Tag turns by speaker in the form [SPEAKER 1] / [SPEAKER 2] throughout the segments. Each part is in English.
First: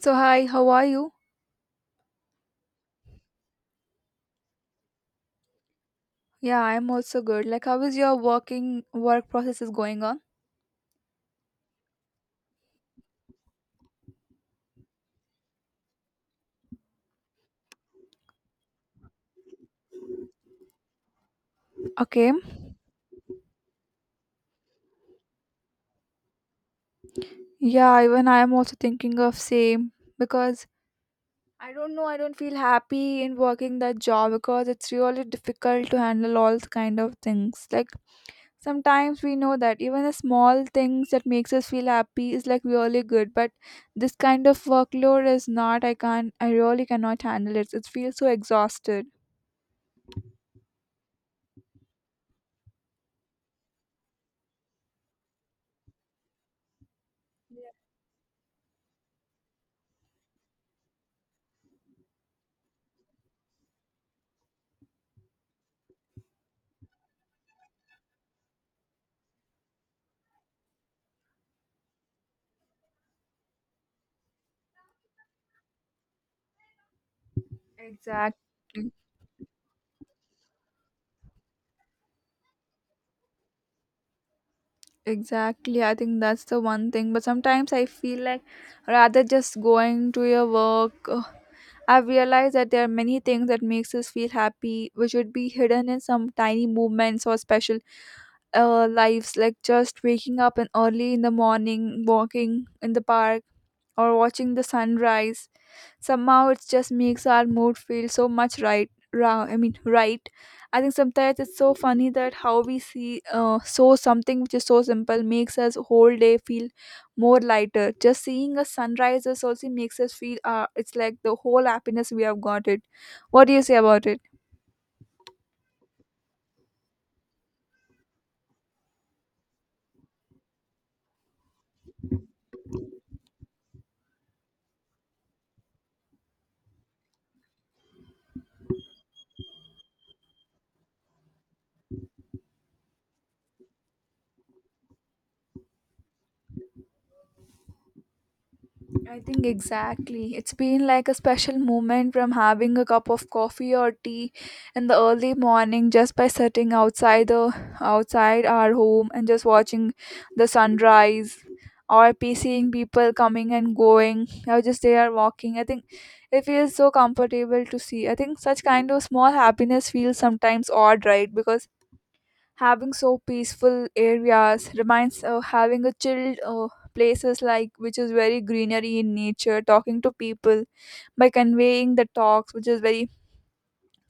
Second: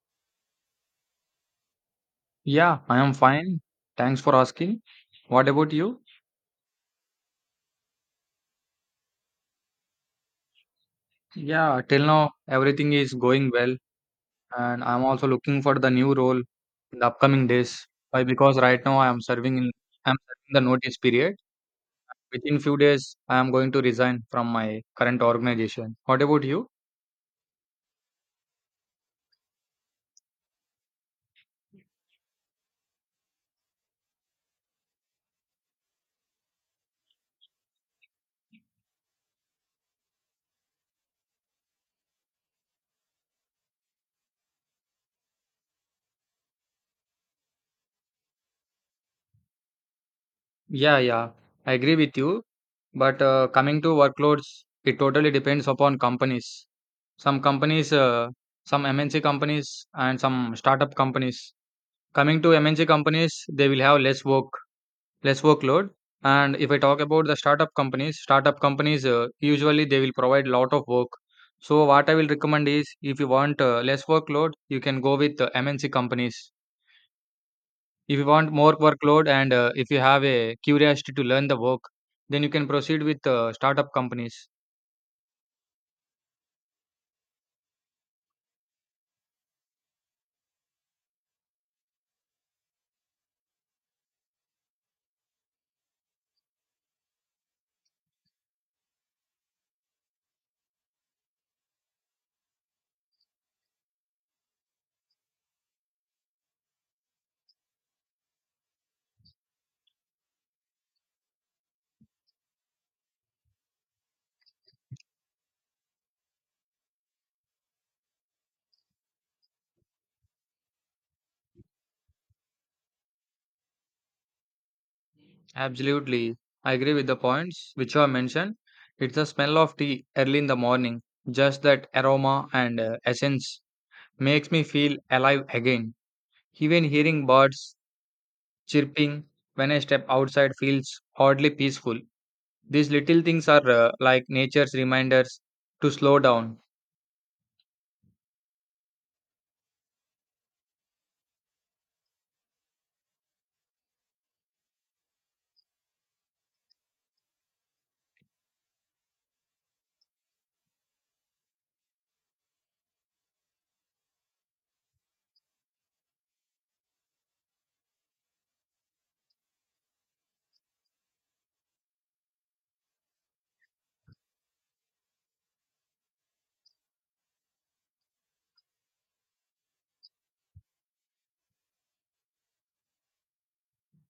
[SPEAKER 1] So hi, how are you?
[SPEAKER 2] Yeah, I am fine. Thanks for asking. What about you?
[SPEAKER 1] Yeah, I'm also good. Like how is your work process is going on?
[SPEAKER 2] Yeah, till now everything is going well, and I'm also looking for the new role in the upcoming days. Why? Because right now I'm serving the notice period.
[SPEAKER 1] Okay.
[SPEAKER 2] Within few days, I am going to resign from my current organization. What about you?
[SPEAKER 1] Yeah, even I am also thinking of same because I don't know, I don't feel happy in working that job because it's really difficult to handle all the kind of things. Like sometimes we know that even the small things that makes us feel happy is like really good, but this kind of workload is not I can't I really cannot handle it. It feels so exhausted.
[SPEAKER 2] Yeah, I agree with you. But coming to workloads, it totally depends upon companies. Some companies, some MNC companies, and some startup companies. Coming to MNC companies, they will have less workload. And if I talk about the startup companies, usually they will provide lot of work. So what I will recommend is, if you want less workload, you can go with mnc companies. If you want more
[SPEAKER 1] Exactly.
[SPEAKER 2] workload, and if you have a curiosity to learn the work, then you can proceed with startup companies.
[SPEAKER 1] Exactly, I think that's the one thing. But sometimes I feel like rather just going to your work, ugh, I've realized that there are many things that makes us feel happy, which would be hidden in some tiny movements or special lives, like just waking up and early in the morning, walking in the park, or watching the sunrise somehow it just makes our mood feel so much right. I think sometimes it's so funny that how we see so something which is so simple makes us whole day feel more lighter just seeing a sunrise is also makes us feel it's like the whole happiness we have got it. What do you say about it?
[SPEAKER 2] Absolutely, I agree with the points which you have mentioned. It's the smell of tea early in the morning, just that aroma and essence makes me feel alive again. Even hearing birds chirping when I step outside feels oddly peaceful. These little things are like nature's reminders to slow down.
[SPEAKER 1] I think exactly. It's been like a special moment from having a cup of coffee or tea in the early morning just by sitting outside our home and just watching the sunrise or be seeing people coming and going or just they are walking. I think it feels so comfortable to see. I think such kind of small happiness feels sometimes odd, right? Because having so peaceful areas reminds having a chilled places like which is very greenery in nature talking to people by conveying the talks which is very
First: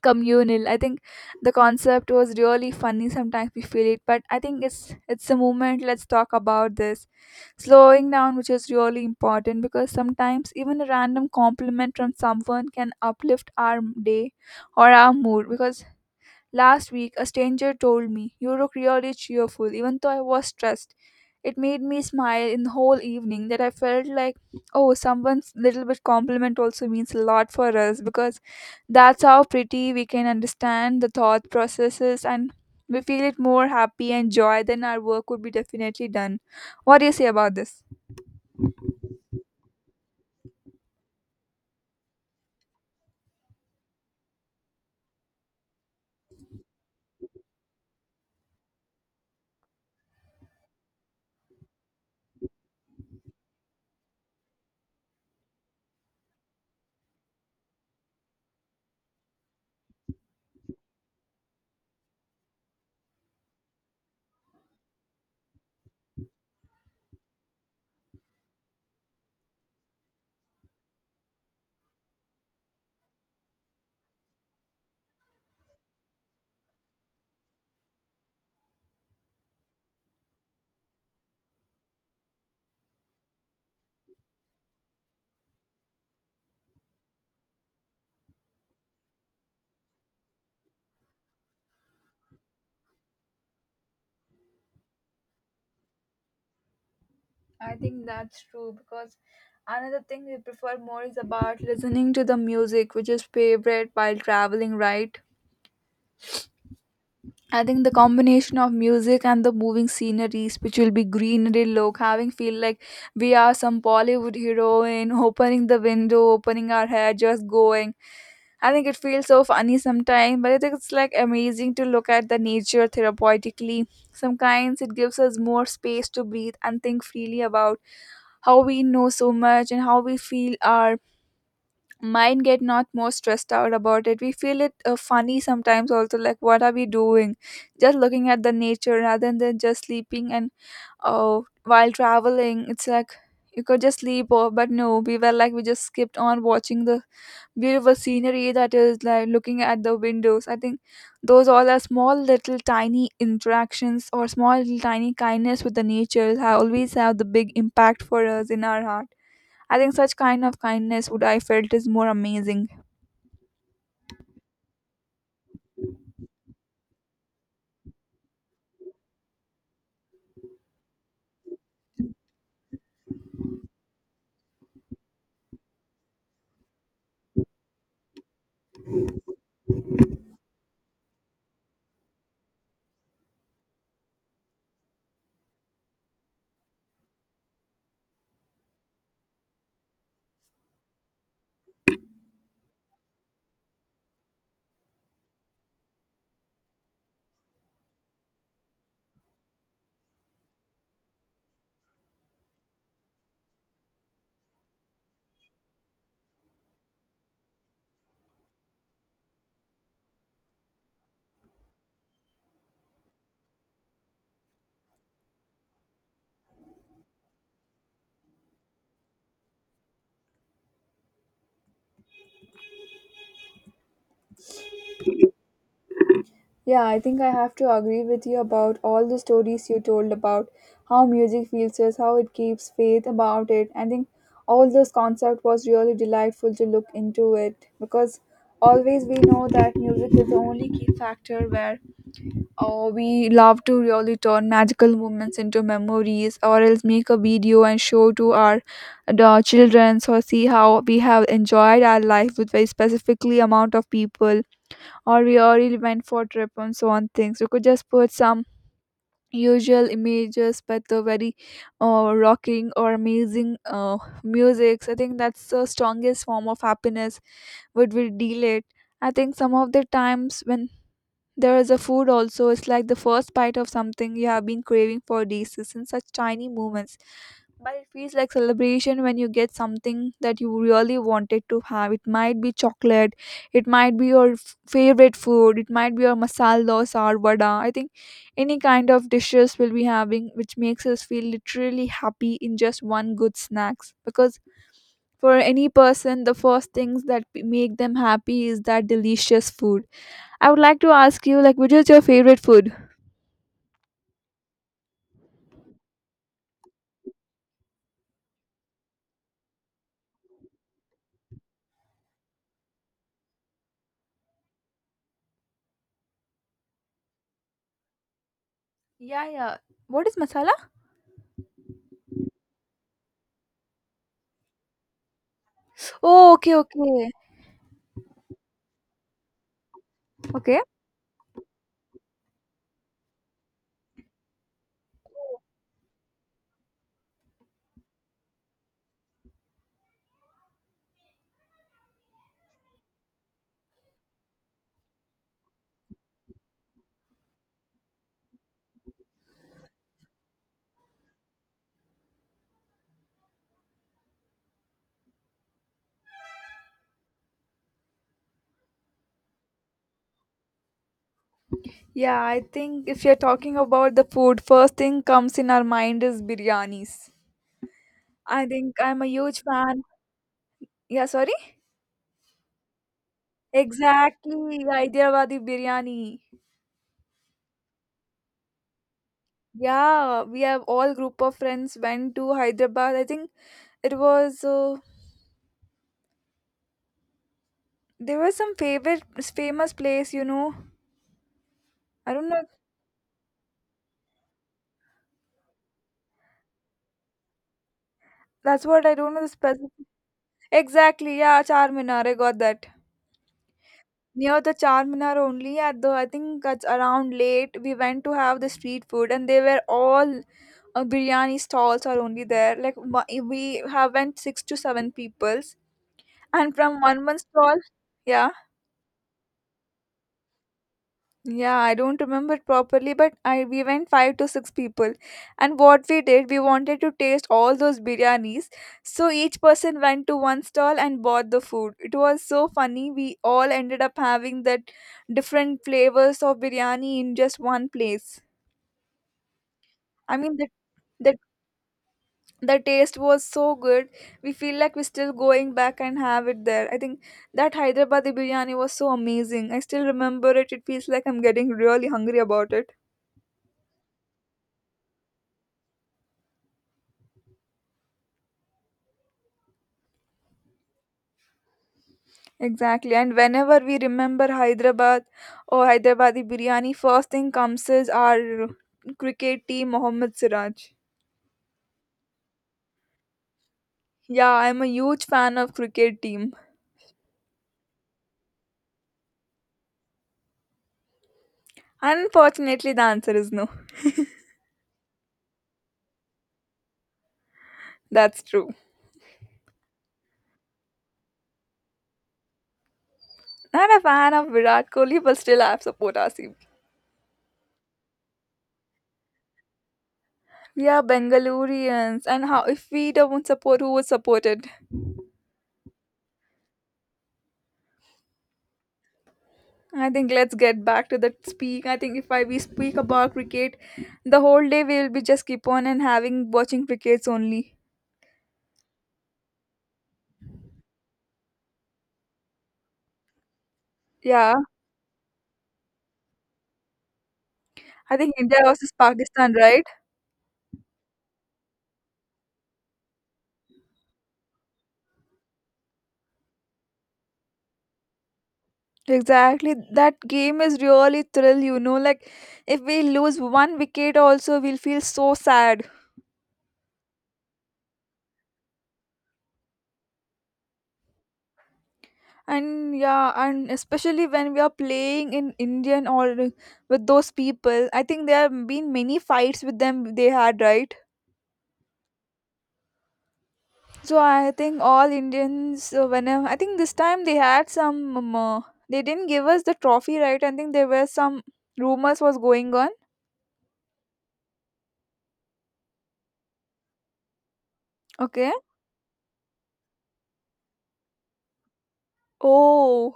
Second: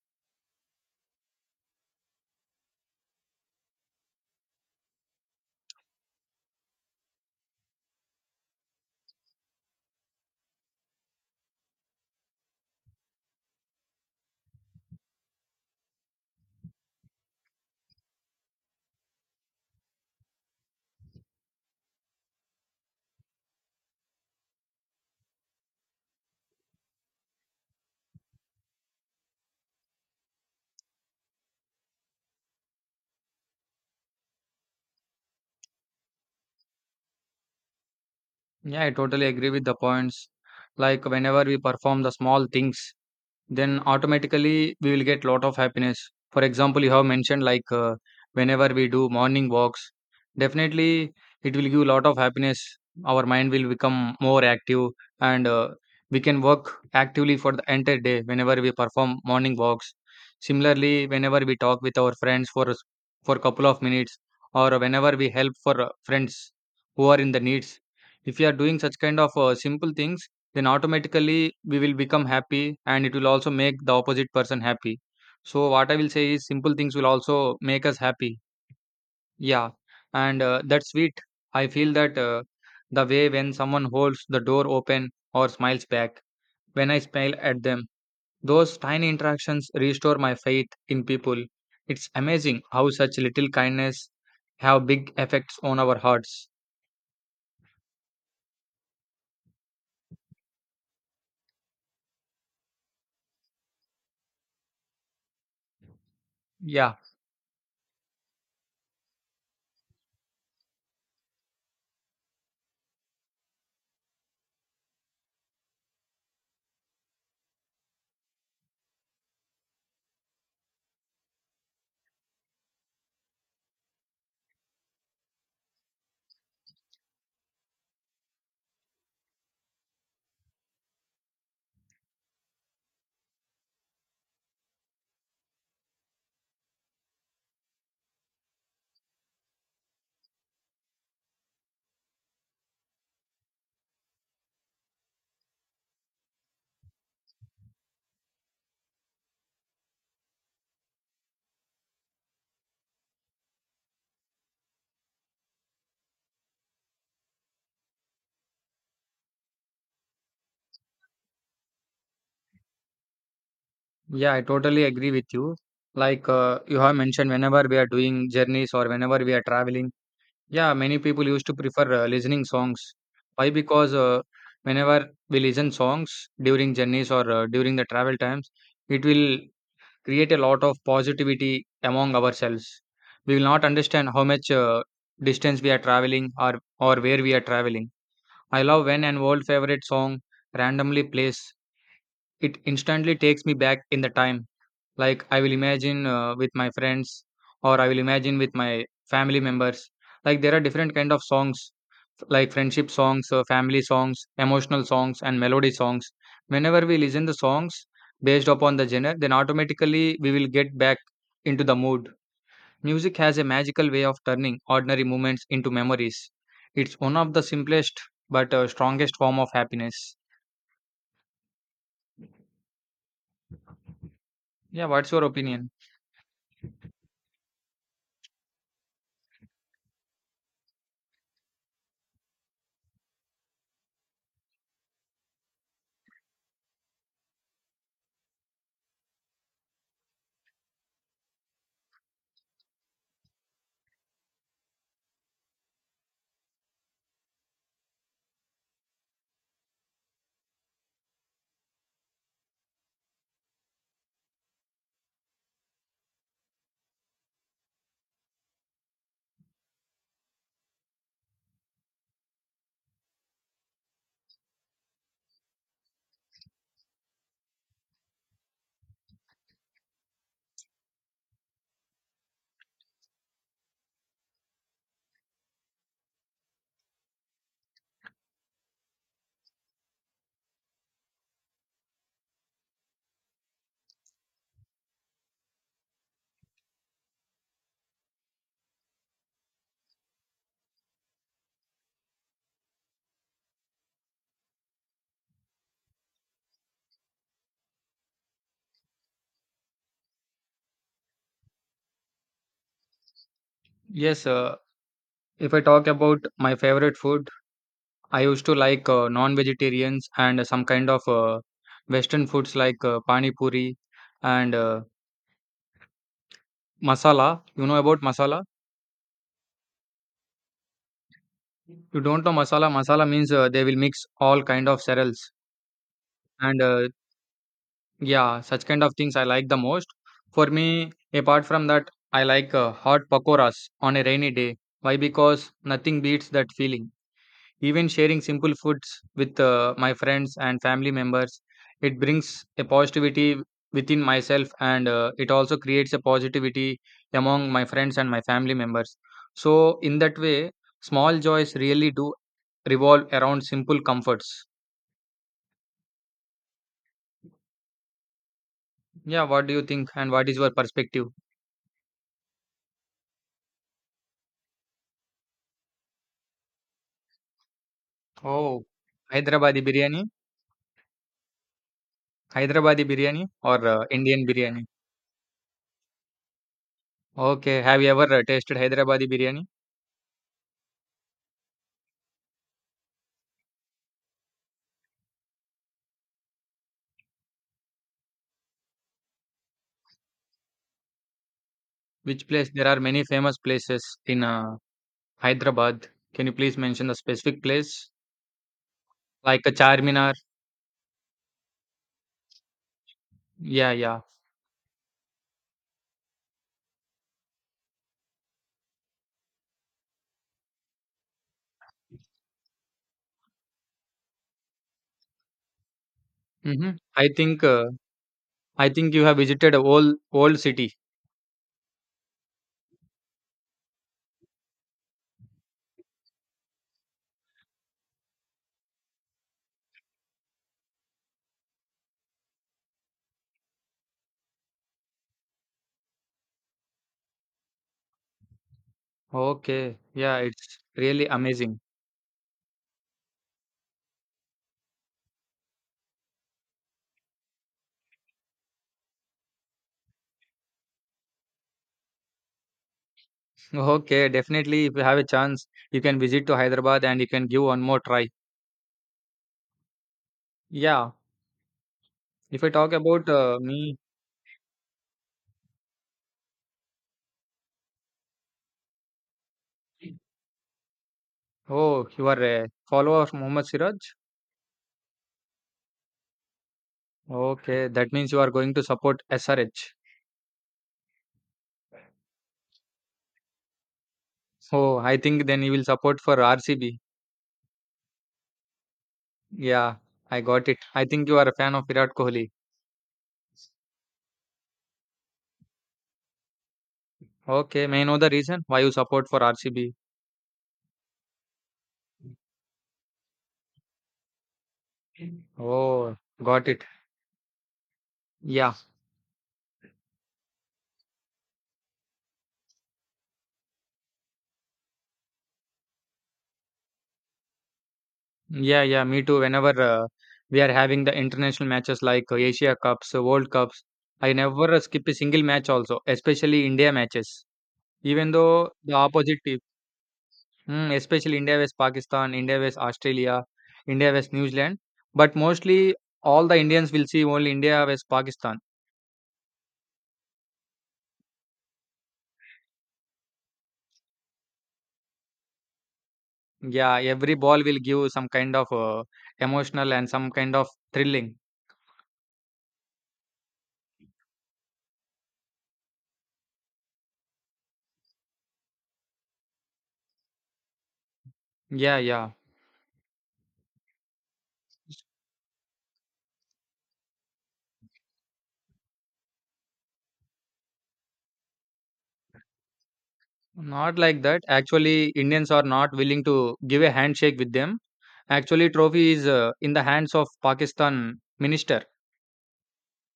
[SPEAKER 1] communal. I think the concept was really funny sometimes we feel it but I think it's a movement. Let's talk about this slowing down which is really important because sometimes even a random compliment from someone can uplift our day or our mood because last week, a stranger told me, you look really cheerful, even though I was stressed. It made me smile in the whole evening that I felt like, oh, someone's little bit compliment also means a lot for us because that's how pretty we can understand the thought processes and we feel it more happy and joy then our work would be definitely done. What do you say about this?
[SPEAKER 2] Yeah, I totally agree with the points. Like whenever we perform the small things, then automatically we will get lot of happiness. For example, you have mentioned like whenever we do morning walks, definitely it will give lot of happiness. Our mind will become more active, and we can work actively for the entire day whenever we perform morning walks. Similarly, whenever we talk with our friends for for couple of minutes, or whenever we help for friends who are in the needs, if we are doing such kind of simple things, then automatically we will become happy, and it will also make the opposite person happy. So what I will say is, simple things will also make us happy. Yeah, and that's sweet. I feel that the way when someone holds the door open or smiles back when I smile at them, those tiny interactions restore my faith in people. It's amazing how such little kindness have big effects on our hearts.
[SPEAKER 1] I think that's true because another thing we prefer more is about listening to the music which is favorite while traveling, right?
[SPEAKER 2] Yeah.
[SPEAKER 1] I think the combination of music and the moving sceneries, which will be greenery look, having feel like we are some Bollywood heroine, opening the window, opening our hair, just going. I think it feels so funny sometimes, but I think it's like amazing to look at the nature therapeutically. Sometimes it gives us more space to breathe and think freely about how we know so much and how we feel our mind get not more stressed out about it. We feel it funny sometimes also like what are we doing just looking at the nature rather than just sleeping and oh while traveling it's like you could just sleep or but no we were like we just skipped on watching the beautiful scenery that is like looking at the windows. I think those all are small little tiny interactions or small little tiny kindness with the nature have always have the big impact for us in our heart. I think such kind of kindness would I felt is more amazing.
[SPEAKER 2] Yeah, I totally agree with you. Like you have mentioned, whenever we are doing journeys or whenever we are traveling, yeah, many people used to prefer listening songs. Why? Because whenever we listen songs during journeys or during the travel times, it will create a lot of positivity among ourselves. We will not understand how much distance we are traveling or where we are traveling. I love when an old favorite song randomly plays. It instantly takes me back in the time. Like I will imagine with my friends, or I will imagine with my family members. Like there are different kind of songs, like friendship songs, family songs, emotional songs and melody songs. Whenever we listen the songs based upon the genre, then automatically we will get back into the mood. Music has a magical way of turning ordinary moments into memories. It's one of the simplest but strongest form of happiness. Yeah, what's your opinion?
[SPEAKER 1] Yeah, I think I have to agree with you about all the stories you told about how music feels us, how it keeps faith about it. I think all this concept was really delightful to look into it because always we know that music is the only key factor where we love to really turn magical moments into memories or else make a video and show to our the children so see how we have enjoyed our life with very specifically amount of people or we already went for trip and so on things you could just put some usual images but the very rocking or amazing music. I think that's the strongest form of happiness would we deal it. I think some of the times when there is a food also it's like the first bite of something you have been craving for days. It's in such tiny moments but it feels like celebration when you get something that you really wanted to have. It might be chocolate, it might be your favorite food, it might be your masala dosa or vada. I think any kind of dishes we'll be having which makes us feel literally happy in just one good snacks because for any person the first things that make them happy is that delicious food. I would like to ask you like which is your favorite food?
[SPEAKER 2] Yes, if I talk about my favorite food, I used to like non-vegetarians and some kind of Western foods like pani puri and masala. You know about masala?
[SPEAKER 1] Yeah, yeah. What is masala?
[SPEAKER 2] You don't know masala? Masala means they will mix all kind of cereals,
[SPEAKER 1] Oh, okay,
[SPEAKER 2] and
[SPEAKER 1] okay.
[SPEAKER 2] yeah, such kind of things I like the most. For
[SPEAKER 1] Okay.
[SPEAKER 2] me, apart from that, I like hot pakoras on a rainy day. Why? Because nothing beats that feeling. Even sharing simple foods with my friends and family members, it brings a positivity within myself, and it also creates a positivity among my friends and my family members. So, in that way, small joys really do revolve around simple comforts. Yeah, what do you think, and what is your perspective?
[SPEAKER 1] Yeah, I think if you're talking about the food, first thing comes in our mind is biryanis. I
[SPEAKER 2] Oh.
[SPEAKER 1] think I'm a huge
[SPEAKER 2] Hyderabadi
[SPEAKER 1] fan.
[SPEAKER 2] biryani,
[SPEAKER 1] Yeah, sorry?
[SPEAKER 2] Hyderabadi biryani or Indian
[SPEAKER 1] Exactly,
[SPEAKER 2] biryani?
[SPEAKER 1] Hyderabadi biryani.
[SPEAKER 2] Okay, have you ever tasted Hyderabadi biryani?
[SPEAKER 1] Yeah, we have all group of friends went to Hyderabad. I think it was there was some favorite famous place, you know. I
[SPEAKER 2] Which
[SPEAKER 1] don't know.
[SPEAKER 2] place? There are many famous places in Hyderabad. Can you please mention the specific place?
[SPEAKER 1] That's what I don't know the
[SPEAKER 2] Like a
[SPEAKER 1] specific.
[SPEAKER 2] Charminar?
[SPEAKER 1] Exactly, yeah, Charminar. I got that.
[SPEAKER 2] Yeah, yeah.
[SPEAKER 1] Near the Charminar only at the I think it's around late we went to have the street food and they were all biryani stalls are only there like we have went six to seven peoples and
[SPEAKER 2] Mm-hmm.
[SPEAKER 1] from one
[SPEAKER 2] I
[SPEAKER 1] one
[SPEAKER 2] think
[SPEAKER 1] stall.
[SPEAKER 2] uh,
[SPEAKER 1] Yeah.
[SPEAKER 2] I think you have visited a old city.
[SPEAKER 1] Yeah, I don't remember properly, but I we went five to six people, and what we did, we wanted to taste all those biryanis. So each person went to one stall and bought the food. It was so funny. We all ended up having that different flavors of biryani in just one place.
[SPEAKER 2] Okay.
[SPEAKER 1] I
[SPEAKER 2] Yeah,
[SPEAKER 1] mean,
[SPEAKER 2] it's really
[SPEAKER 1] the
[SPEAKER 2] amazing.
[SPEAKER 1] the taste was so good. We feel like we're still going back and have it there. I think that Hyderabadi biryani was so amazing. I still remember it. It feels like I'm getting really hungry about it.
[SPEAKER 2] Okay, definitely if you have a chance, you can visit to Hyderabad and you can give one more try. Yeah. If I talk
[SPEAKER 1] Exactly.
[SPEAKER 2] about
[SPEAKER 1] And whenever
[SPEAKER 2] me,
[SPEAKER 1] we remember Hyderabad or Hyderabadi biryani, first thing comes is our cricket team, Mohammad Siraj.
[SPEAKER 2] oh, you are a follower of Mohammad Siraj?
[SPEAKER 1] Yeah, I'm a huge fan of cricket team.
[SPEAKER 2] Okay, that means you are going to support SRH.
[SPEAKER 1] Unfortunately, the answer is no.
[SPEAKER 2] Oh, I think then you will support for RCB.
[SPEAKER 1] That's true.
[SPEAKER 2] Yeah, I got it. I think you are a fan of Virat Kohli.
[SPEAKER 1] Not a fan of Virat Kohli, but still I support RCB.
[SPEAKER 2] Okay, may I know the reason why you support for RCB?
[SPEAKER 1] We are Bengalurians, and how if we don't support, who would support it?
[SPEAKER 2] Oh, got it. Yeah,
[SPEAKER 1] I think let's get back to that speak. I think if I we speak about cricket, the whole day we will be just keep on and having watching crickets only.
[SPEAKER 2] yeah. Me too. Whenever we are having the international matches like Asia Cups, World Cups, I
[SPEAKER 1] Yeah.
[SPEAKER 2] never skip a single match also, especially India matches.
[SPEAKER 1] I
[SPEAKER 2] Even
[SPEAKER 1] think India
[SPEAKER 2] though
[SPEAKER 1] versus
[SPEAKER 2] the opposite
[SPEAKER 1] Pakistan,
[SPEAKER 2] team,
[SPEAKER 1] right?
[SPEAKER 2] mm, especially India vs Pakistan, India vs Australia, India vs New Zealand, but mostly all the Indians will see only India vs Pakistan.
[SPEAKER 1] Exactly. That game is really thrill, you know. Like if we lose one wicket also we'll feel so sad.
[SPEAKER 2] Yeah, every ball will give some kind of emotional and some kind of thrilling.
[SPEAKER 1] And yeah, and especially when we are playing in Indian or with those people. I think there have been many fights with them they had, right?
[SPEAKER 2] Yeah, yeah.
[SPEAKER 1] So I think all Indians whenever I think this time they had some they didn't give us the trophy, right? I think there were some rumors was going on.
[SPEAKER 2] Not like that. Actually, Indians are not willing to give a handshake with them.
[SPEAKER 1] Okay.
[SPEAKER 2] Actually, trophy is in the hands of Pakistan minister.
[SPEAKER 1] Oh.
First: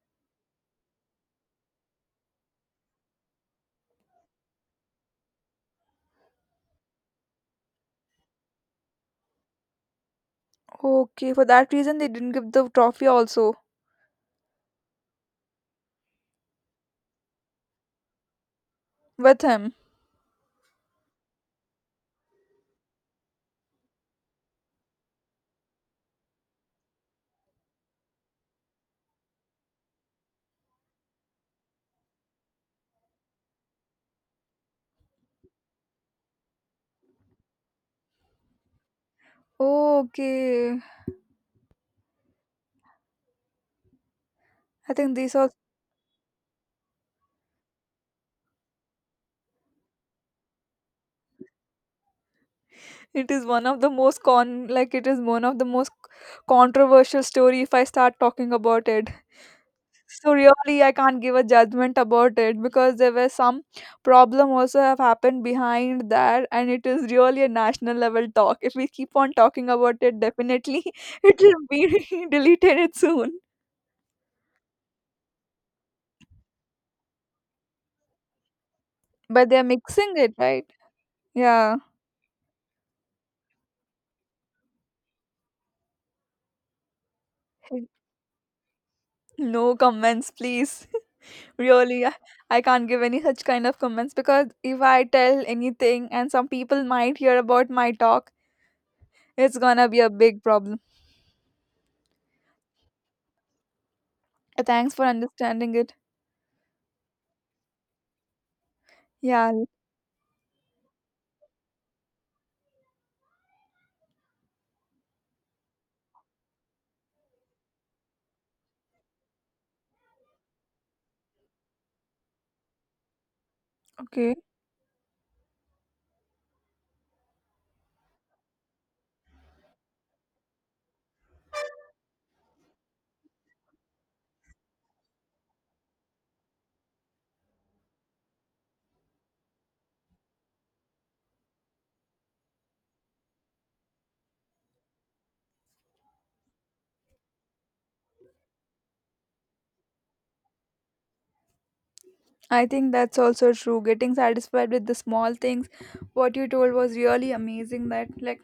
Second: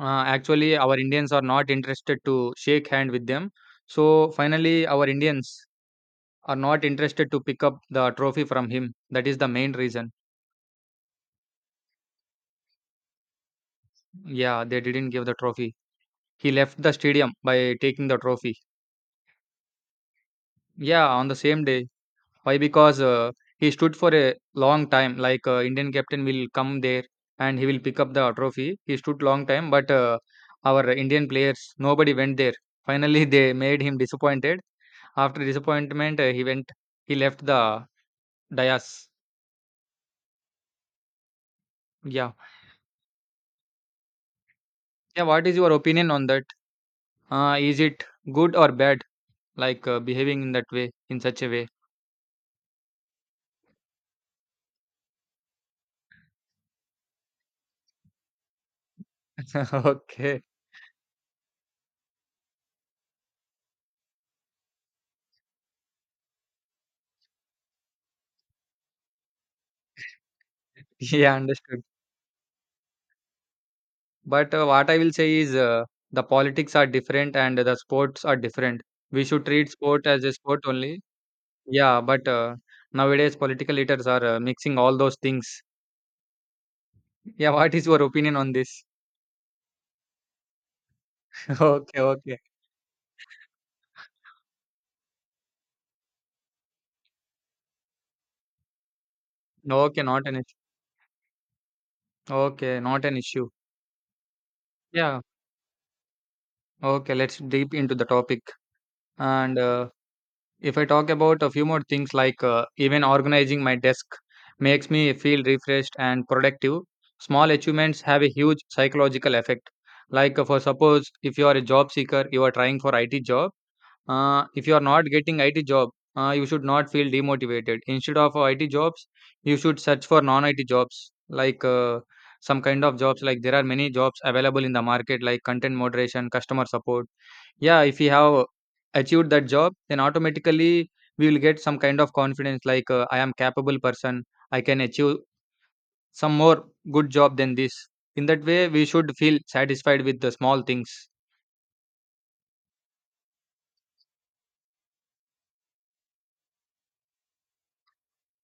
[SPEAKER 2] Actually, our Indians are not interested to shake hand with them. So finally, our Indians are not interested to pick up the trophy from him. That is the main reason.
[SPEAKER 1] Okay, for that reason they didn't give the trophy also
[SPEAKER 2] Yeah, they didn't give the trophy. He left the stadium by taking the trophy.
[SPEAKER 1] with him.
[SPEAKER 2] Yeah, on the same day. Why? Because he stood for a long time. Like Indian captain will come there and he will pick up the trophy. He stood long time, but our Indian players, nobody went there. Finally, they made him disappointed. After disappointment, he went. He left the dais.
[SPEAKER 1] Okay,
[SPEAKER 2] Yeah,
[SPEAKER 1] I think
[SPEAKER 2] yeah.
[SPEAKER 1] these
[SPEAKER 2] What
[SPEAKER 1] are.
[SPEAKER 2] is your opinion on that? Is it good or bad? Like behaving in that way, in such a way.
[SPEAKER 1] It is one of the most controversial story if I start talking about it. So
[SPEAKER 2] Okay.
[SPEAKER 1] really, I can't give a judgment about it because there were some problem also have happened behind that, and it is really a national level talk. If we keep on talking about it, definitely
[SPEAKER 2] Yeah,
[SPEAKER 1] it will
[SPEAKER 2] understood.
[SPEAKER 1] be deleted soon.
[SPEAKER 2] But what I will say is, the politics are different and the sports are different. We should
[SPEAKER 1] But they are
[SPEAKER 2] treat sport
[SPEAKER 1] mixing
[SPEAKER 2] as a
[SPEAKER 1] it,
[SPEAKER 2] sport
[SPEAKER 1] right?
[SPEAKER 2] only.
[SPEAKER 1] Yeah.
[SPEAKER 2] Yeah, but nowadays political leaders are mixing all those things. Yeah, what is your opinion on this?
[SPEAKER 1] No comments, please.
[SPEAKER 2] Okay,
[SPEAKER 1] Really,
[SPEAKER 2] okay.
[SPEAKER 1] I can't give any such kind of comments because if I tell anything and some people might hear about my talk, it's gonna be
[SPEAKER 2] Okay,
[SPEAKER 1] a
[SPEAKER 2] not an
[SPEAKER 1] big
[SPEAKER 2] issue.
[SPEAKER 1] problem.
[SPEAKER 2] Okay, not an issue.
[SPEAKER 1] Thanks for
[SPEAKER 2] Yeah.
[SPEAKER 1] understanding it.
[SPEAKER 2] Okay, let's deep into the topic.
[SPEAKER 1] Yeah,
[SPEAKER 2] And if I talk about a few more things, like even organizing my desk makes me feel refreshed and productive. Small achievements have a huge psychological effect. Like for suppose if you are a job seeker, you are trying for IT job.
[SPEAKER 1] okay.
[SPEAKER 2] If you are not getting IT job, you should not feel demotivated. Instead of IT jobs, you should search for non-IT jobs like some kind of jobs. Like there are many jobs available in the market, like content moderation, customer support. Yeah, if we have achieved that job, then automatically we will get some kind of confidence, like I am capable person. I can achieve some more good job than this. In that way, we should feel satisfied with the small things.
[SPEAKER 1] I think that's also true. Getting satisfied with the small things, what you told was really amazing. That, like,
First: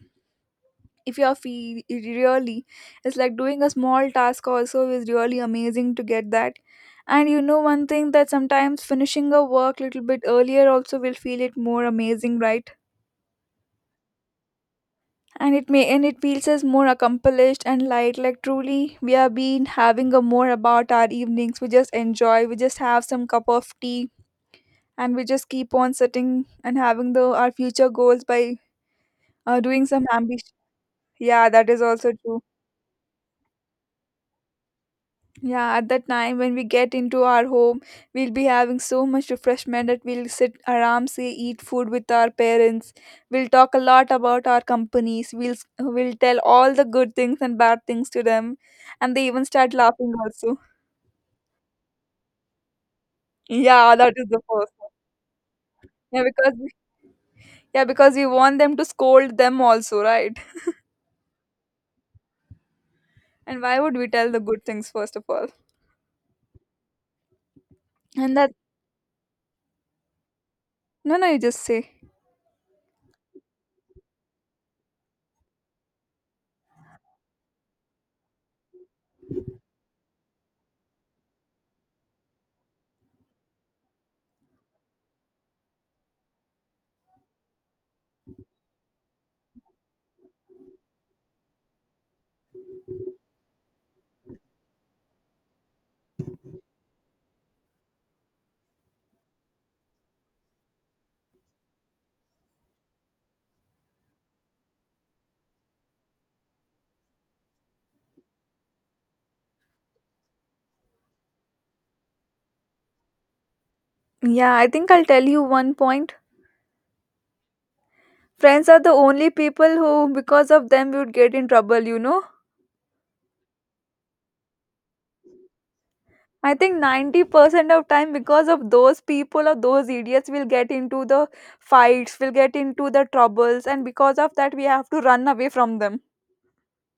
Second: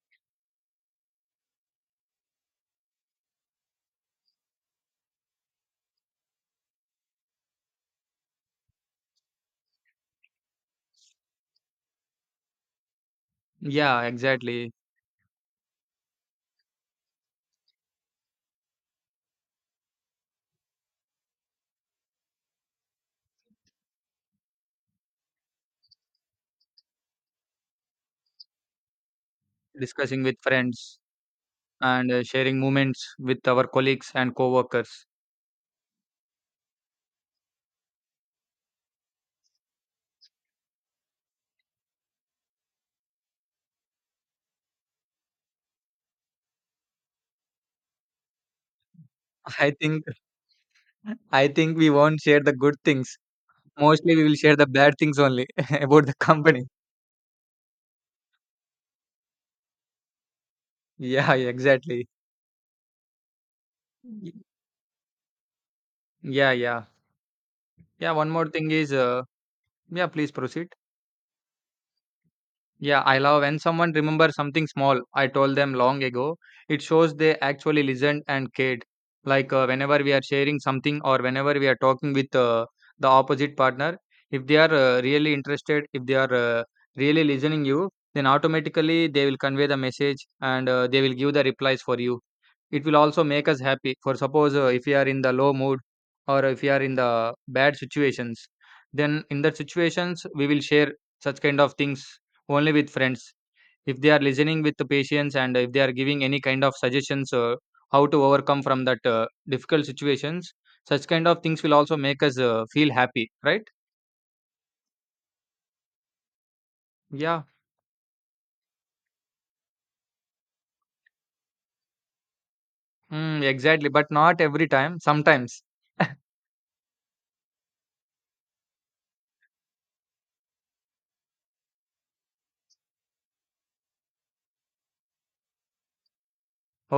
[SPEAKER 1] if you're really it's like doing a small task also is really amazing to get that. And you know one thing that sometimes finishing a work little bit earlier also will feel it more amazing, right?
[SPEAKER 2] Yeah, exactly.
[SPEAKER 1] And it may and it feels as more accomplished and light like truly we have been having a more about our evenings. We just enjoy, we just have some cup of tea and we just keep on sitting and having the our future goals by doing some
[SPEAKER 2] Discussing with
[SPEAKER 1] ambition.
[SPEAKER 2] friends,
[SPEAKER 1] Yeah, that is
[SPEAKER 2] and
[SPEAKER 1] also true.
[SPEAKER 2] sharing moments with our colleagues and co-workers.
[SPEAKER 1] Yeah, at that time when we get into our home, we'll be having so much refreshment that we'll sit aram eat food with our parents. We'll talk a lot about our companies. We'll tell all the good things and bad things to them, and they even
[SPEAKER 2] i
[SPEAKER 1] start
[SPEAKER 2] think
[SPEAKER 1] laughing also.
[SPEAKER 2] I think we won't share the good things.
[SPEAKER 1] Yeah, that
[SPEAKER 2] Mostly we
[SPEAKER 1] is
[SPEAKER 2] will
[SPEAKER 1] the
[SPEAKER 2] share the
[SPEAKER 1] first one.
[SPEAKER 2] bad things only about the
[SPEAKER 1] Yeah, because
[SPEAKER 2] company.
[SPEAKER 1] yeah, because we want them to scold them also, right?
[SPEAKER 2] Yeah, exactly.
[SPEAKER 1] And why would we tell
[SPEAKER 2] Y-
[SPEAKER 1] the good things first of all?
[SPEAKER 2] yeah. Yeah, one
[SPEAKER 1] And
[SPEAKER 2] more
[SPEAKER 1] that
[SPEAKER 2] thing is yeah, please proceed.
[SPEAKER 1] No, no, you just say.
[SPEAKER 2] Yeah, I love when someone remembers something small I told them long ago. It shows they actually listened and cared. Like whenever we are sharing something, or whenever we are talking with the opposite partner, if they are really interested, if they are really listening you, then automatically they will convey the message, and they will give the replies for you. It will also make us happy. For suppose if we are in the low mood, or if we are in the bad situations, then in that situations we will share such kind of things only with friends. If they are listening with the patience, and if they are giving any kind of suggestions, how to overcome from that difficult situations, such kind of things will also make us feel happy, right?
[SPEAKER 1] Yeah, I think I'll tell you one point.
[SPEAKER 2] Yeah,
[SPEAKER 1] Friends are the only people who, because of them, we would get in trouble, you know.
[SPEAKER 2] mm, exactly. But not every time. Sometimes.
[SPEAKER 1] I think 90% of time, because of those people or those idiots, we'll get into the fights, we'll get into the troubles, and because of that, we have to run away from them.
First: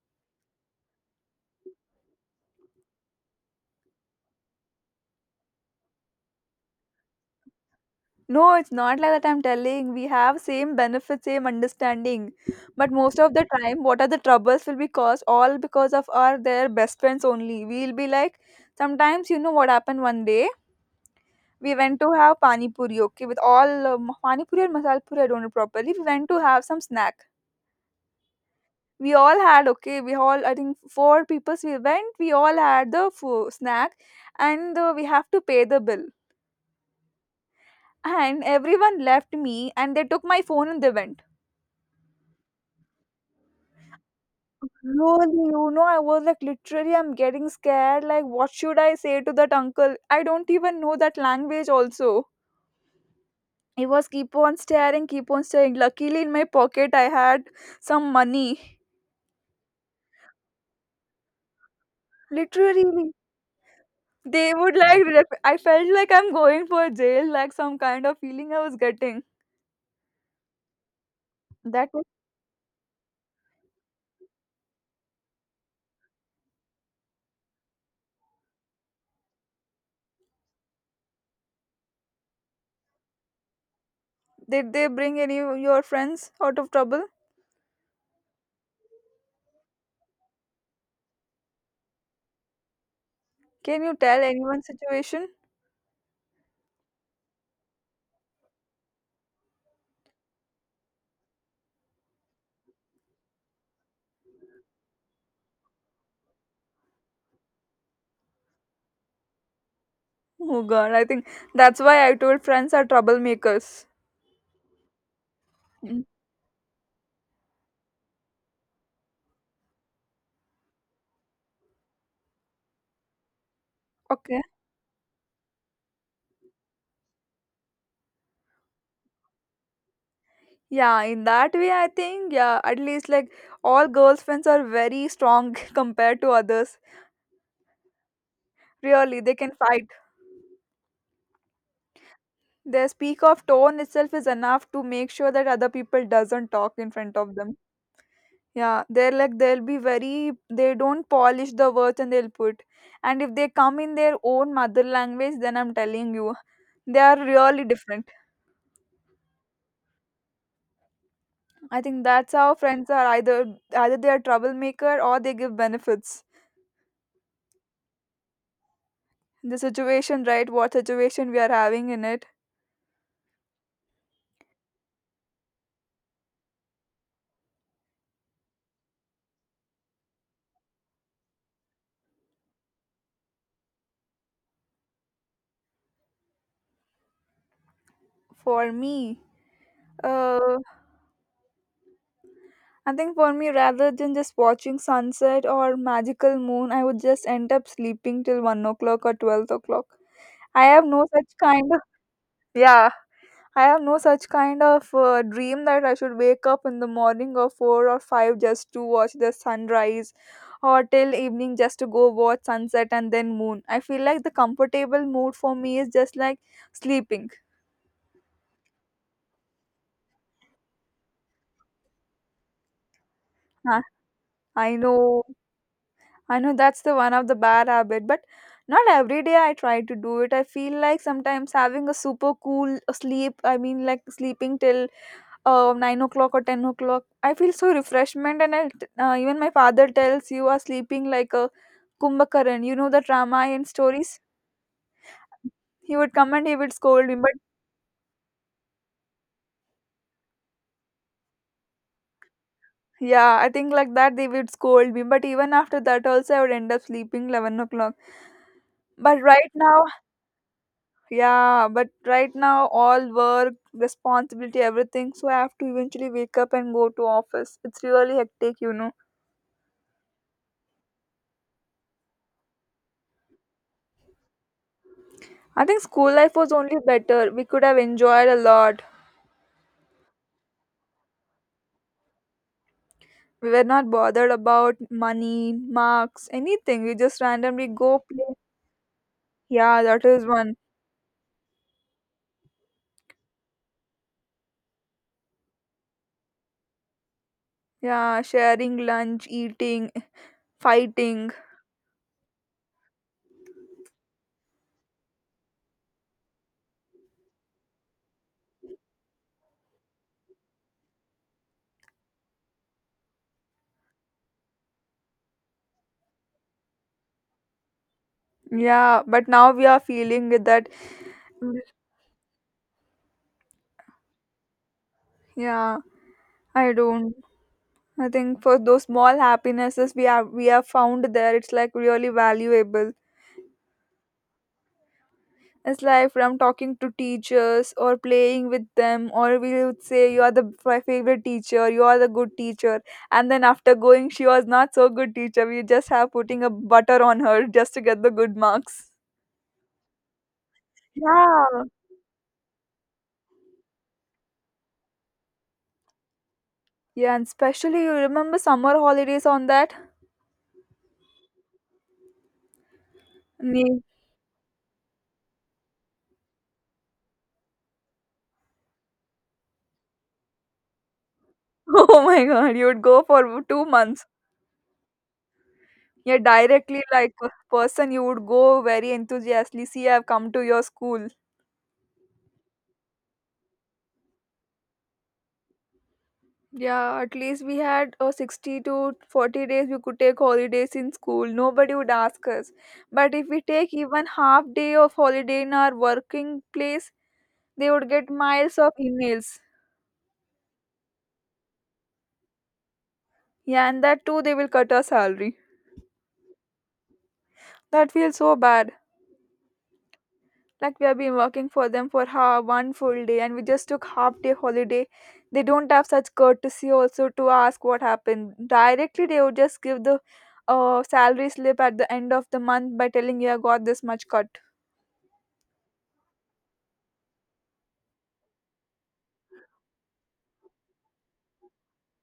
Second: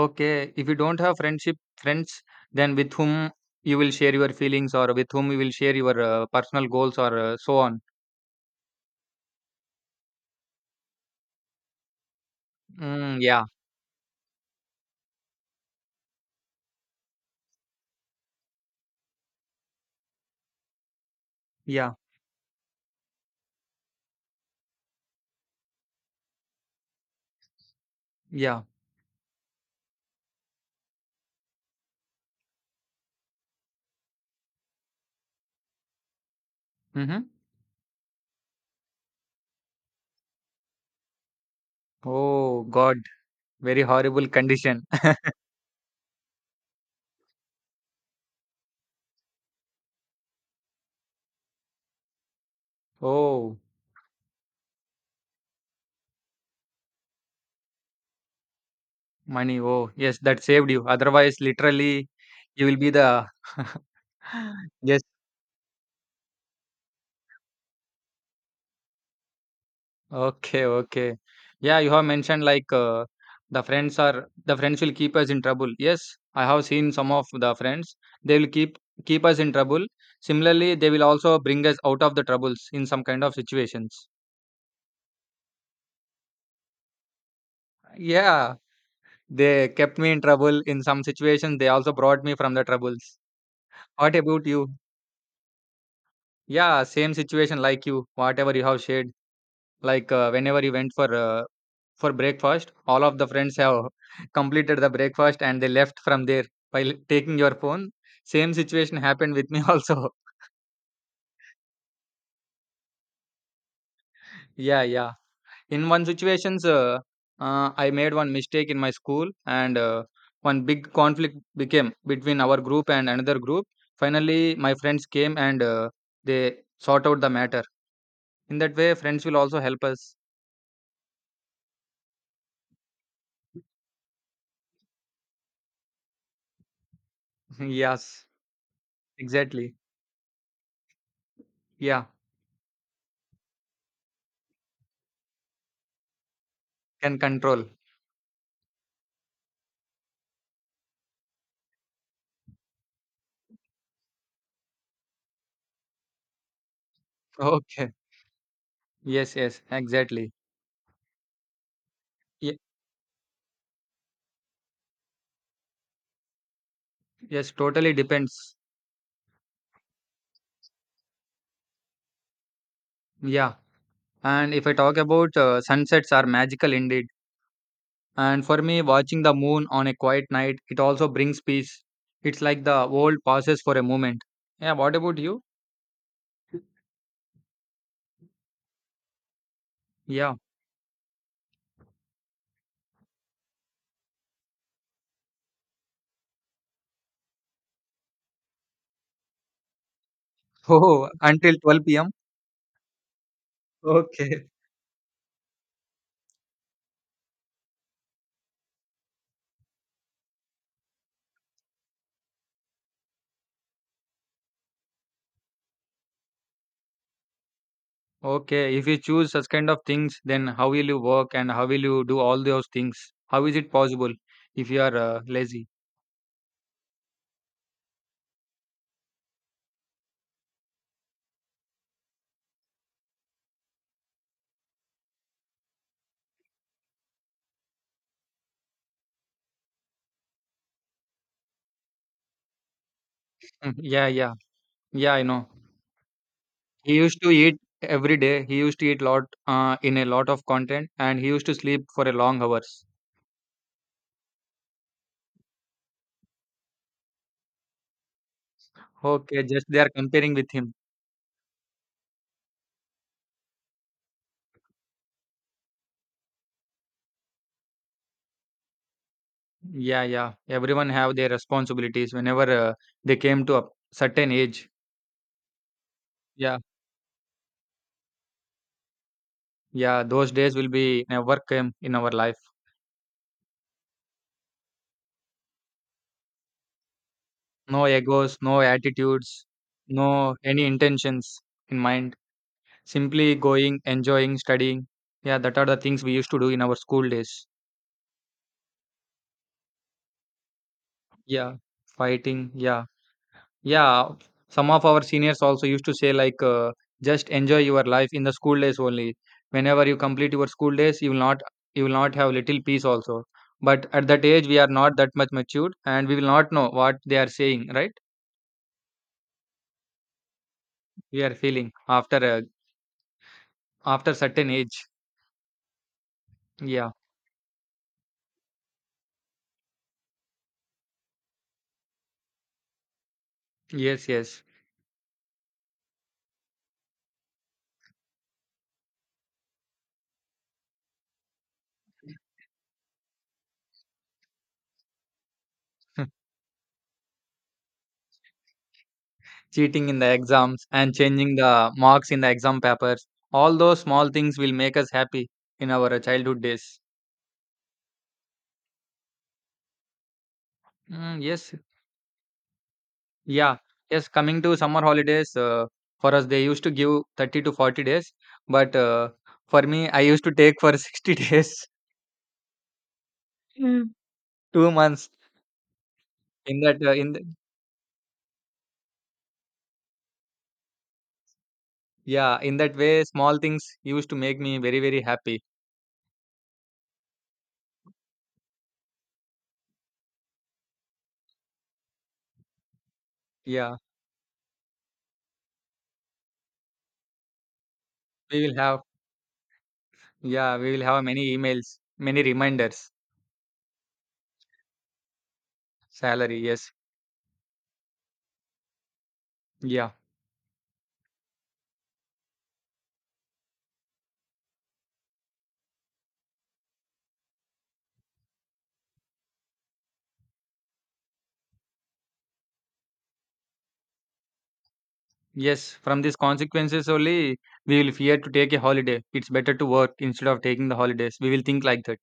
[SPEAKER 2] Okay. If you don't have friendship friends, then with whom you will share your feelings, or with whom you will share your personal goals or so on.
[SPEAKER 1] No, it's not like that. I'm telling we have same benefits, same understanding, but most
[SPEAKER 2] Mm,
[SPEAKER 1] of the
[SPEAKER 2] yeah,
[SPEAKER 1] time, what are the troubles will be caused all because of our their best friends only. We'll be like, sometimes you know what happened one day. We
[SPEAKER 2] yeah,
[SPEAKER 1] went to have pani puri, okay, with all pani puri and masal puri. I don't know properly. We went to have some snack.
[SPEAKER 2] yeah.
[SPEAKER 1] We all had okay. We all I think four people. We went. We all had the snack, and we have to pay the bill.
[SPEAKER 2] Mm-hmm.
[SPEAKER 1] And everyone left me, and they took my phone and they went.
[SPEAKER 2] Oh God, very horrible condition.
[SPEAKER 1] Really, you know, I was like literally, I'm getting scared. Like, what should I say to that uncle? I don't even know that language, also.
[SPEAKER 2] Oh,
[SPEAKER 1] He was keep on staring, keep on staring. Luckily, in my pocket, I had some money.
[SPEAKER 2] money. Oh, yes, that saved you. Otherwise, literally, you will be
[SPEAKER 1] Literally,
[SPEAKER 2] the
[SPEAKER 1] they would
[SPEAKER 2] yes,
[SPEAKER 1] like. I felt like I'm going for jail, like some kind of feeling I was getting.
[SPEAKER 2] okay, okay. Yeah, you
[SPEAKER 1] That
[SPEAKER 2] have
[SPEAKER 1] was.
[SPEAKER 2] mentioned like the friends will keep us in trouble. Yes, I have seen some of the friends. They will keep us in trouble. Similarly, they will also bring us out of the troubles in some kind of situations.
[SPEAKER 1] Did they bring any of your friends out of trouble?
[SPEAKER 2] Yeah, they kept me in trouble in some situations. They also brought me from the troubles.
[SPEAKER 1] Can you
[SPEAKER 2] What
[SPEAKER 1] tell
[SPEAKER 2] about
[SPEAKER 1] anyone's
[SPEAKER 2] you?
[SPEAKER 1] situation?
[SPEAKER 2] Yeah, same situation like you. Whatever you have shared, like whenever you went for breakfast. All of the friends have completed the breakfast and they left from there taking your phone. Same situation happened with me also.
[SPEAKER 1] Oh God, I think that's why I told friends are troublemakers.
[SPEAKER 2] Yeah, yeah. In
[SPEAKER 1] Mm.
[SPEAKER 2] one situations, I made one mistake in my school and one big conflict became between our group and another group.
[SPEAKER 1] Okay.
[SPEAKER 2] Finally, my friends came and they sort out the matter. In that way, friends will also help us.
[SPEAKER 1] Yeah, in that way, I think, yeah, at least like all girls' friends are very strong compared to others.
[SPEAKER 2] Yes,
[SPEAKER 1] Really, they can
[SPEAKER 2] exactly.
[SPEAKER 1] fight.
[SPEAKER 2] Yeah,
[SPEAKER 1] Their speak of tone itself is enough to make sure that other people doesn't talk in front
[SPEAKER 2] can
[SPEAKER 1] of them.
[SPEAKER 2] control.
[SPEAKER 1] Yeah, they're like they'll be very they don't polish the words and they'll put. And if they come in their own mother language, then I'm telling you, they are really
[SPEAKER 2] Okay.
[SPEAKER 1] different.
[SPEAKER 2] Yes, yes, exactly.
[SPEAKER 1] I think that's
[SPEAKER 2] Yeah,
[SPEAKER 1] how friends are either they are troublemaker or they give benefits.
[SPEAKER 2] yes, totally depends.
[SPEAKER 1] The situation, right? What situation we are having in it.
[SPEAKER 2] Yeah. And if I talk about sunsets are magical indeed. And for me, watching the moon on a quiet night, it also brings peace. It's like the world pauses for a moment. Yeah, what about you?
[SPEAKER 1] For me,
[SPEAKER 2] Yeah.
[SPEAKER 1] uh, I think for me, rather than just watching sunset or magical moon, I would just end up sleeping till 1 o'clock or 12 o'clock. I have no
[SPEAKER 2] Oh,
[SPEAKER 1] such
[SPEAKER 2] until
[SPEAKER 1] kind of
[SPEAKER 2] 12 p.m.
[SPEAKER 1] Yeah, I have no such
[SPEAKER 2] Okay.
[SPEAKER 1] kind of dream that I should wake up in the morning or 4 or 5 just to watch the sunrise or till evening just to go watch sunset and then moon. I feel like the comfortable mood for me is just like sleeping.
[SPEAKER 2] Okay. If you choose such kind of things, then how will you work and how will you do all those things? How is it
[SPEAKER 1] Huh,
[SPEAKER 2] possible if
[SPEAKER 1] I
[SPEAKER 2] you are
[SPEAKER 1] know
[SPEAKER 2] lazy?
[SPEAKER 1] I know that's the one of the bad habit, but not every day I try to do it. I feel like sometimes having a super cool sleep, I mean like sleeping till 9 o'clock or 10 o'clock. I feel so refreshment, and I even my father tells you are sleeping like a kumbhakaran, you know, the drama and
[SPEAKER 2] Mm, yeah,
[SPEAKER 1] stories.
[SPEAKER 2] yeah. Yeah, I know.
[SPEAKER 1] He would come and he would
[SPEAKER 2] He
[SPEAKER 1] scold me,
[SPEAKER 2] used to
[SPEAKER 1] but
[SPEAKER 2] eat every day. He used to eat lot in a lot of content, and he used to sleep for a long hours.
[SPEAKER 1] yeah, I think like that they would scold me, but even after that also I would end up sleeping 11 o'clock, but
[SPEAKER 2] Okay,
[SPEAKER 1] right
[SPEAKER 2] just they
[SPEAKER 1] now
[SPEAKER 2] are comparing with him.
[SPEAKER 1] yeah but right now all work, responsibility, everything, so I have to eventually wake up and go to office. It's really hectic, you know.
[SPEAKER 2] Yeah, yeah. Everyone have their responsibilities whenever they came to a certain age.
[SPEAKER 1] I think school life was
[SPEAKER 2] Yeah,
[SPEAKER 1] only better. We could have enjoyed a lot.
[SPEAKER 2] yeah. Those days will be never came in our life.
[SPEAKER 1] We were not bothered about money, marks, anything. We just randomly
[SPEAKER 2] No
[SPEAKER 1] go play.
[SPEAKER 2] egos, no attitudes,
[SPEAKER 1] Yeah, that is
[SPEAKER 2] no
[SPEAKER 1] one.
[SPEAKER 2] any intentions in mind. Simply going, enjoying, studying. Yeah, that are the things we used to do in our school days.
[SPEAKER 1] Yeah, sharing lunch, eating, fighting.
[SPEAKER 2] Yeah, fighting. Yeah. Yeah, some of our seniors also used to say like just enjoy your life in the school days only. Whenever you complete your school days, you will not have little peace also. But at that age, we are not that much matured, and we will not know what they are saying. Right?
[SPEAKER 1] Yeah, but now we are feeling it that.
[SPEAKER 2] We are feeling after certain age.
[SPEAKER 1] Yeah, I
[SPEAKER 2] Yeah.
[SPEAKER 1] don't. I think for those small happinesses we have found there, it's like really valuable.
[SPEAKER 2] Yes. Yes.
[SPEAKER 1] It's like from talking to teachers or playing with them, or we would say, "You are the my favorite teacher, you are the good teacher." And then after going, she was not so good teacher. We just have putting a butter on her just to get the good marks.
[SPEAKER 2] Cheating in the exams and changing
[SPEAKER 1] Yeah.
[SPEAKER 2] the marks in the exam papers. All those small things will make us happy in our childhood days.
[SPEAKER 1] Yeah, and especially you remember summer holidays on that?
[SPEAKER 2] Mm, yes. Yeah.
[SPEAKER 1] Nee.
[SPEAKER 2] Yes, coming to summer holidays, for us, they used to give 30 to 40 days. But for me, I used to take for 60 days,
[SPEAKER 1] Oh my god, you would go for 2 months.
[SPEAKER 2] 2 months.
[SPEAKER 1] Yeah,
[SPEAKER 2] In
[SPEAKER 1] directly
[SPEAKER 2] that, in
[SPEAKER 1] like
[SPEAKER 2] the,
[SPEAKER 1] a person you would go very enthusiastically. See, I've come to your school.
[SPEAKER 2] Yeah, in that way, small things used to make me very, very happy.
[SPEAKER 1] Yeah, at least we had 60 to 40 days we could take holidays in school. Nobody would ask us. But if we take
[SPEAKER 2] Yeah,
[SPEAKER 1] even half day of holiday in our working place, they would get
[SPEAKER 2] we will
[SPEAKER 1] miles of
[SPEAKER 2] have,
[SPEAKER 1] emails.
[SPEAKER 2] yeah, we will have many emails, many reminders,
[SPEAKER 1] Yeah, and that too they will cut our salary.
[SPEAKER 2] salary. Yes,
[SPEAKER 1] That feels so bad.
[SPEAKER 2] yeah,
[SPEAKER 1] Like we have been working for them for one full day and we just took half day holiday. They don't have such courtesy also to ask what happened. Directly they would just give the salary slip at the end of the month by telling you I got this much cut.
[SPEAKER 2] yes. From these consequences only, we will fear to take a holiday. It's better to work instead of taking the holidays. We will think like that.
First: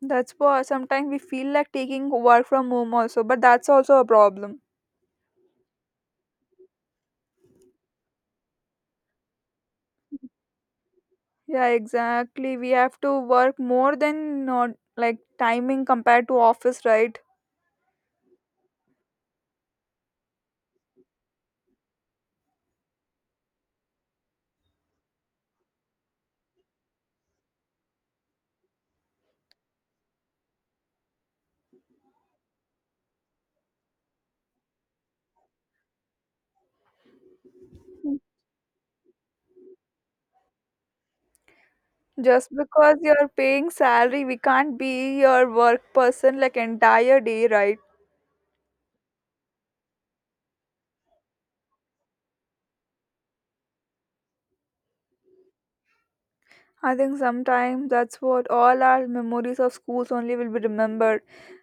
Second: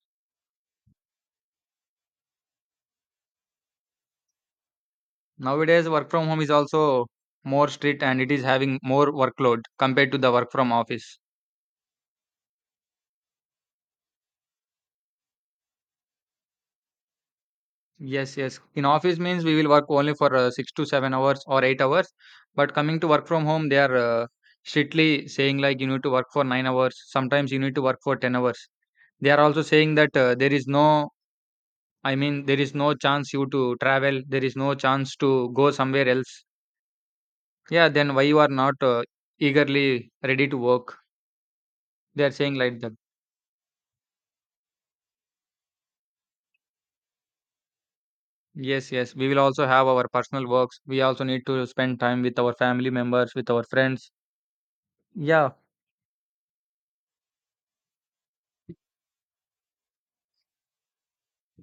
[SPEAKER 1] That's why sometimes we feel like taking work from home also, but that's also a problem.
[SPEAKER 2] Nowadays, work from home is also more strict and it is having more workload compared to the work from office.
[SPEAKER 1] Yeah, exactly. We have to work more than not like timing compared to office, right?
[SPEAKER 2] Yes, yes. In office means we will work only for 6 to 7 hours or 8 hours. But coming to work from home, they are strictly saying like you need to work for 9 hours. Sometimes you need to work for 10 hours. They are also saying that there is no, I mean, there is no chance you to travel. There is no chance to go somewhere else. Yeah, then why you are not eagerly ready to work? They are
[SPEAKER 1] Just
[SPEAKER 2] saying like that.
[SPEAKER 1] because you're paying salary, we can't be your work person like entire day, right?
[SPEAKER 2] Yes, yes. We will also have our personal works. We also need to spend time with our family members, with our friends. Yeah.
[SPEAKER 1] I think sometimes that's what all our memories of schools only will be remembered.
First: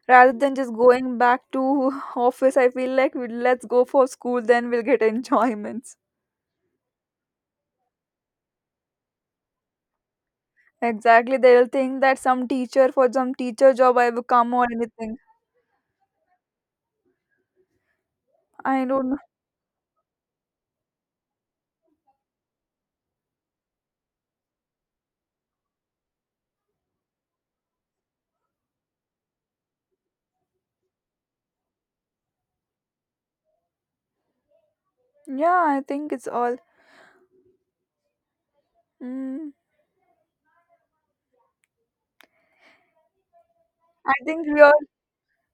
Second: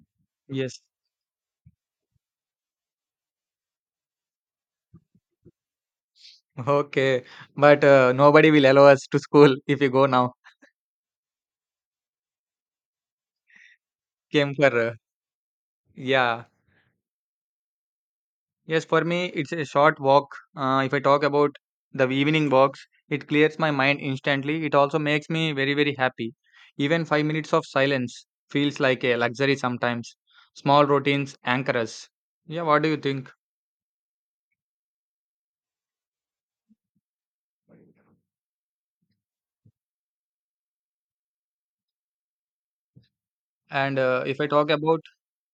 [SPEAKER 1] Rather than just
[SPEAKER 2] Yes.
[SPEAKER 1] going back to office, I feel like we let's go for school, then we'll get enjoyments.
[SPEAKER 2] Okay. But nobody will allow us to school if you go now.
[SPEAKER 1] Exactly, they will think that some teacher for some teacher job I will come
[SPEAKER 2] Came
[SPEAKER 1] or
[SPEAKER 2] for.
[SPEAKER 1] anything.
[SPEAKER 2] Yeah. Yes,
[SPEAKER 1] I
[SPEAKER 2] for
[SPEAKER 1] don't know.
[SPEAKER 2] me, it's a short walk. If I talk about the evening walks, it clears my mind instantly. It also makes me very, very happy. Even 5 minutes of silence feels like a luxury sometimes. Small routines anchor us. Yeah, what do you think?
[SPEAKER 1] Yeah, I think it's all. Mm.
[SPEAKER 2] And
[SPEAKER 1] I
[SPEAKER 2] uh, if
[SPEAKER 1] think
[SPEAKER 2] I
[SPEAKER 1] we
[SPEAKER 2] talk
[SPEAKER 1] are
[SPEAKER 2] about,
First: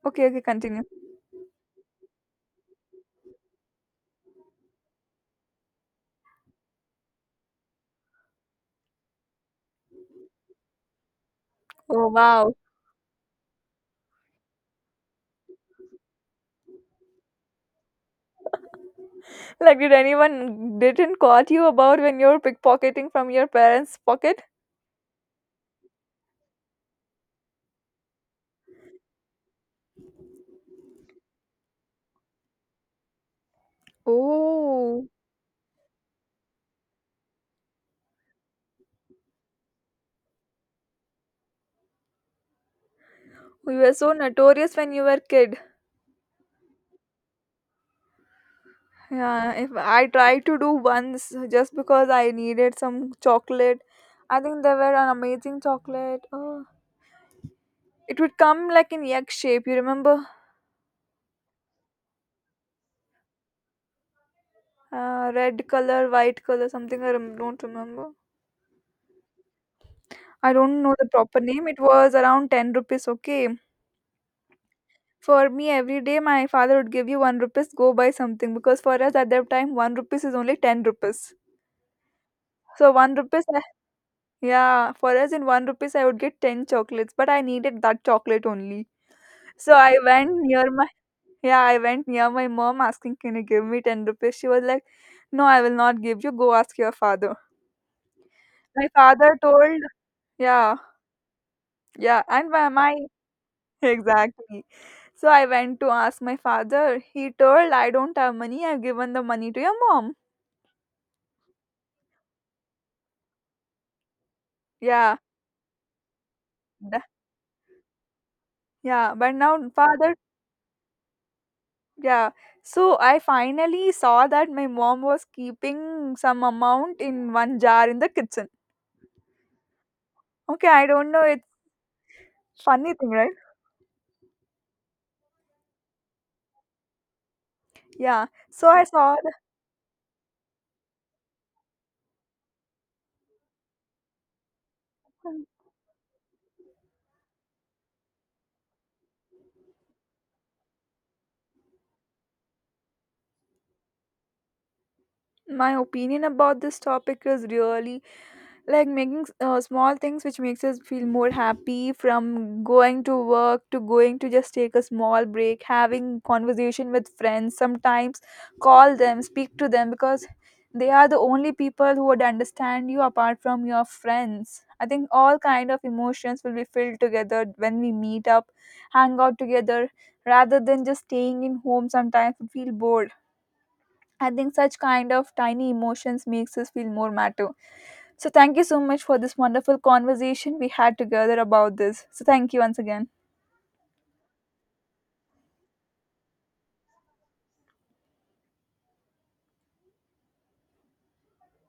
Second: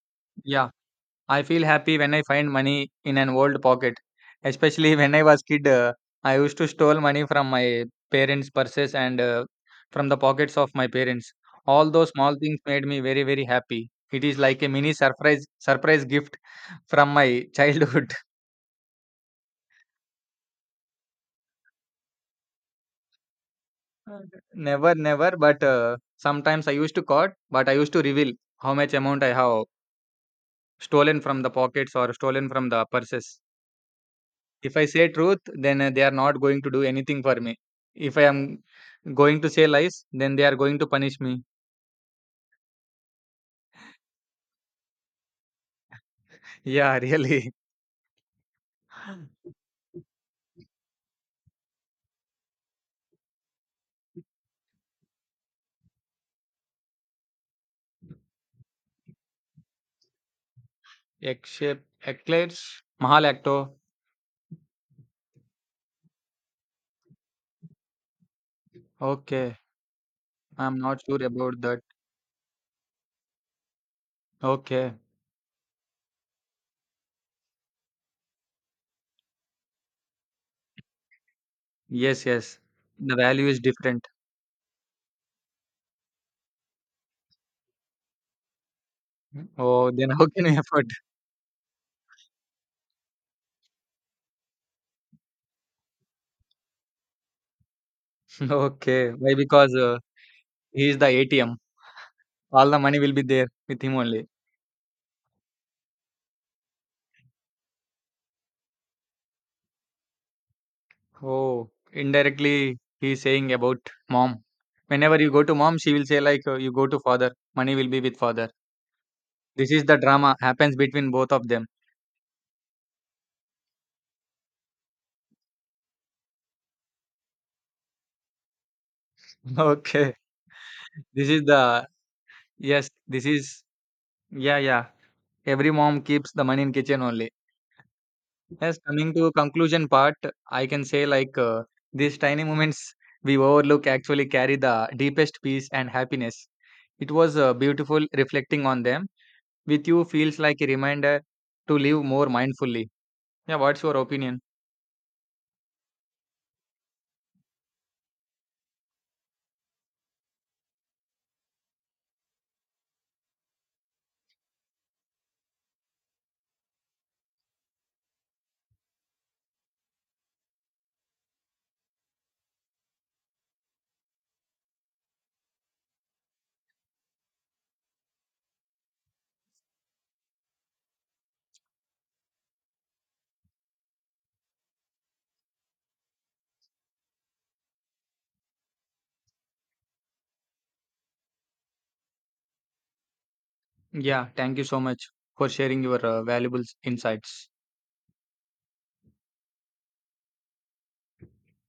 [SPEAKER 1] okay. Okay,
[SPEAKER 2] yeah.
[SPEAKER 1] continue.
[SPEAKER 2] I feel happy when I find money in an old pocket. Especially when I was kid, I used to steal money from my parents' purses and from the pockets of my parents. All
[SPEAKER 1] Oh
[SPEAKER 2] those small
[SPEAKER 1] wow!
[SPEAKER 2] things made me very very happy. It is like a mini surprise gift from my childhood.
[SPEAKER 1] Like, did anyone didn't caught you about when you were pickpocketing from your parents'
[SPEAKER 2] Okay.
[SPEAKER 1] pocket?
[SPEAKER 2] Never, never, but sometimes I used to caught, but I used to reveal how much amount I have stolen from the pockets or stolen from the purses. If I
[SPEAKER 1] Oh,
[SPEAKER 2] say truth, then they are not going to do anything for me. If I am going to say lies, then they are going to punish me.
[SPEAKER 1] we were so notorious when you were kid.
[SPEAKER 2] Yeah, really.
[SPEAKER 1] Yeah, if I tried to do once just because I needed some chocolate, I think they were an amazing chocolate. Oh, it would come like in egg shape. You remember?
[SPEAKER 2] Except eclairs, Mahal Acto.
[SPEAKER 1] Red color, white color, something I don't remember.
[SPEAKER 2] Okay,
[SPEAKER 1] I
[SPEAKER 2] I'm
[SPEAKER 1] don't know
[SPEAKER 2] not
[SPEAKER 1] the
[SPEAKER 2] sure
[SPEAKER 1] proper
[SPEAKER 2] about
[SPEAKER 1] name. It
[SPEAKER 2] that.
[SPEAKER 1] was around 10 rupees, okay?
[SPEAKER 2] Okay,
[SPEAKER 1] For me, every day my father would give you 1 rupees, go buy something. Because for us at that time, 1 rupees is only 10 rupees.
[SPEAKER 2] yes, yes.
[SPEAKER 1] So 1
[SPEAKER 2] The
[SPEAKER 1] rupees,
[SPEAKER 2] value is different.
[SPEAKER 1] yeah, for us in 1 rupees, I would get 10 chocolates. But I needed that chocolate only. So
[SPEAKER 2] Oh,
[SPEAKER 1] I
[SPEAKER 2] then how
[SPEAKER 1] went
[SPEAKER 2] can I
[SPEAKER 1] near my
[SPEAKER 2] afford?
[SPEAKER 1] yeah, I went near my mom asking, "Can you give me 10 rupees?" She was like, "No, I will not give you. Go ask your father." My
[SPEAKER 2] Okay, why?
[SPEAKER 1] father
[SPEAKER 2] Because
[SPEAKER 1] told,
[SPEAKER 2] uh,
[SPEAKER 1] Yeah.
[SPEAKER 2] he is the ATM.
[SPEAKER 1] Yeah, and my,
[SPEAKER 2] All the
[SPEAKER 1] my
[SPEAKER 2] money will be there with him only.
[SPEAKER 1] exactly. So I went to ask my father. He told I don't have money. I've given the money to your mom.
[SPEAKER 2] Oh, indirectly he's saying about mom.
[SPEAKER 1] Yeah,
[SPEAKER 2] Whenever you go to mom, she will say like you go to
[SPEAKER 1] th-
[SPEAKER 2] father, money will be with father.
[SPEAKER 1] yeah.
[SPEAKER 2] This is the drama happens between both of them.
[SPEAKER 1] Yeah. So I finally saw that my mom was keeping some amount in one jar in the kitchen.
[SPEAKER 2] Okay.
[SPEAKER 1] Okay, I don't know.
[SPEAKER 2] This is
[SPEAKER 1] It's
[SPEAKER 2] the yes,
[SPEAKER 1] funny thing,
[SPEAKER 2] this
[SPEAKER 1] right?
[SPEAKER 2] is yeah, yeah. Every mom keeps the money in kitchen only.
[SPEAKER 1] Yeah. So
[SPEAKER 2] Yes,
[SPEAKER 1] I
[SPEAKER 2] coming
[SPEAKER 1] saw
[SPEAKER 2] to
[SPEAKER 1] that
[SPEAKER 2] conclusion part, I can say like these tiny moments we overlook actually carry the deepest peace and happiness. It was beautiful reflecting on them. With you feels like a reminder to live more mindfully. Yeah, what's your opinion?
[SPEAKER 1] my opinion about this topic is really like making small things which makes us feel more happy, from going to work to going to just take a small break, having conversation with friends. Sometimes call them, speak to them, because they are the only people who would understand you apart from your friends. I think all kind of emotions will be filled together when we meet up, hang out together, rather than just staying in home. Sometimes we feel bored. I think such kind of tiny emotions makes us feel more matter. So, thank you so much for this wonderful conversation we had together about this. So, thank you once again.
[SPEAKER 2] Yeah, thank you so much for sharing your valuable insights.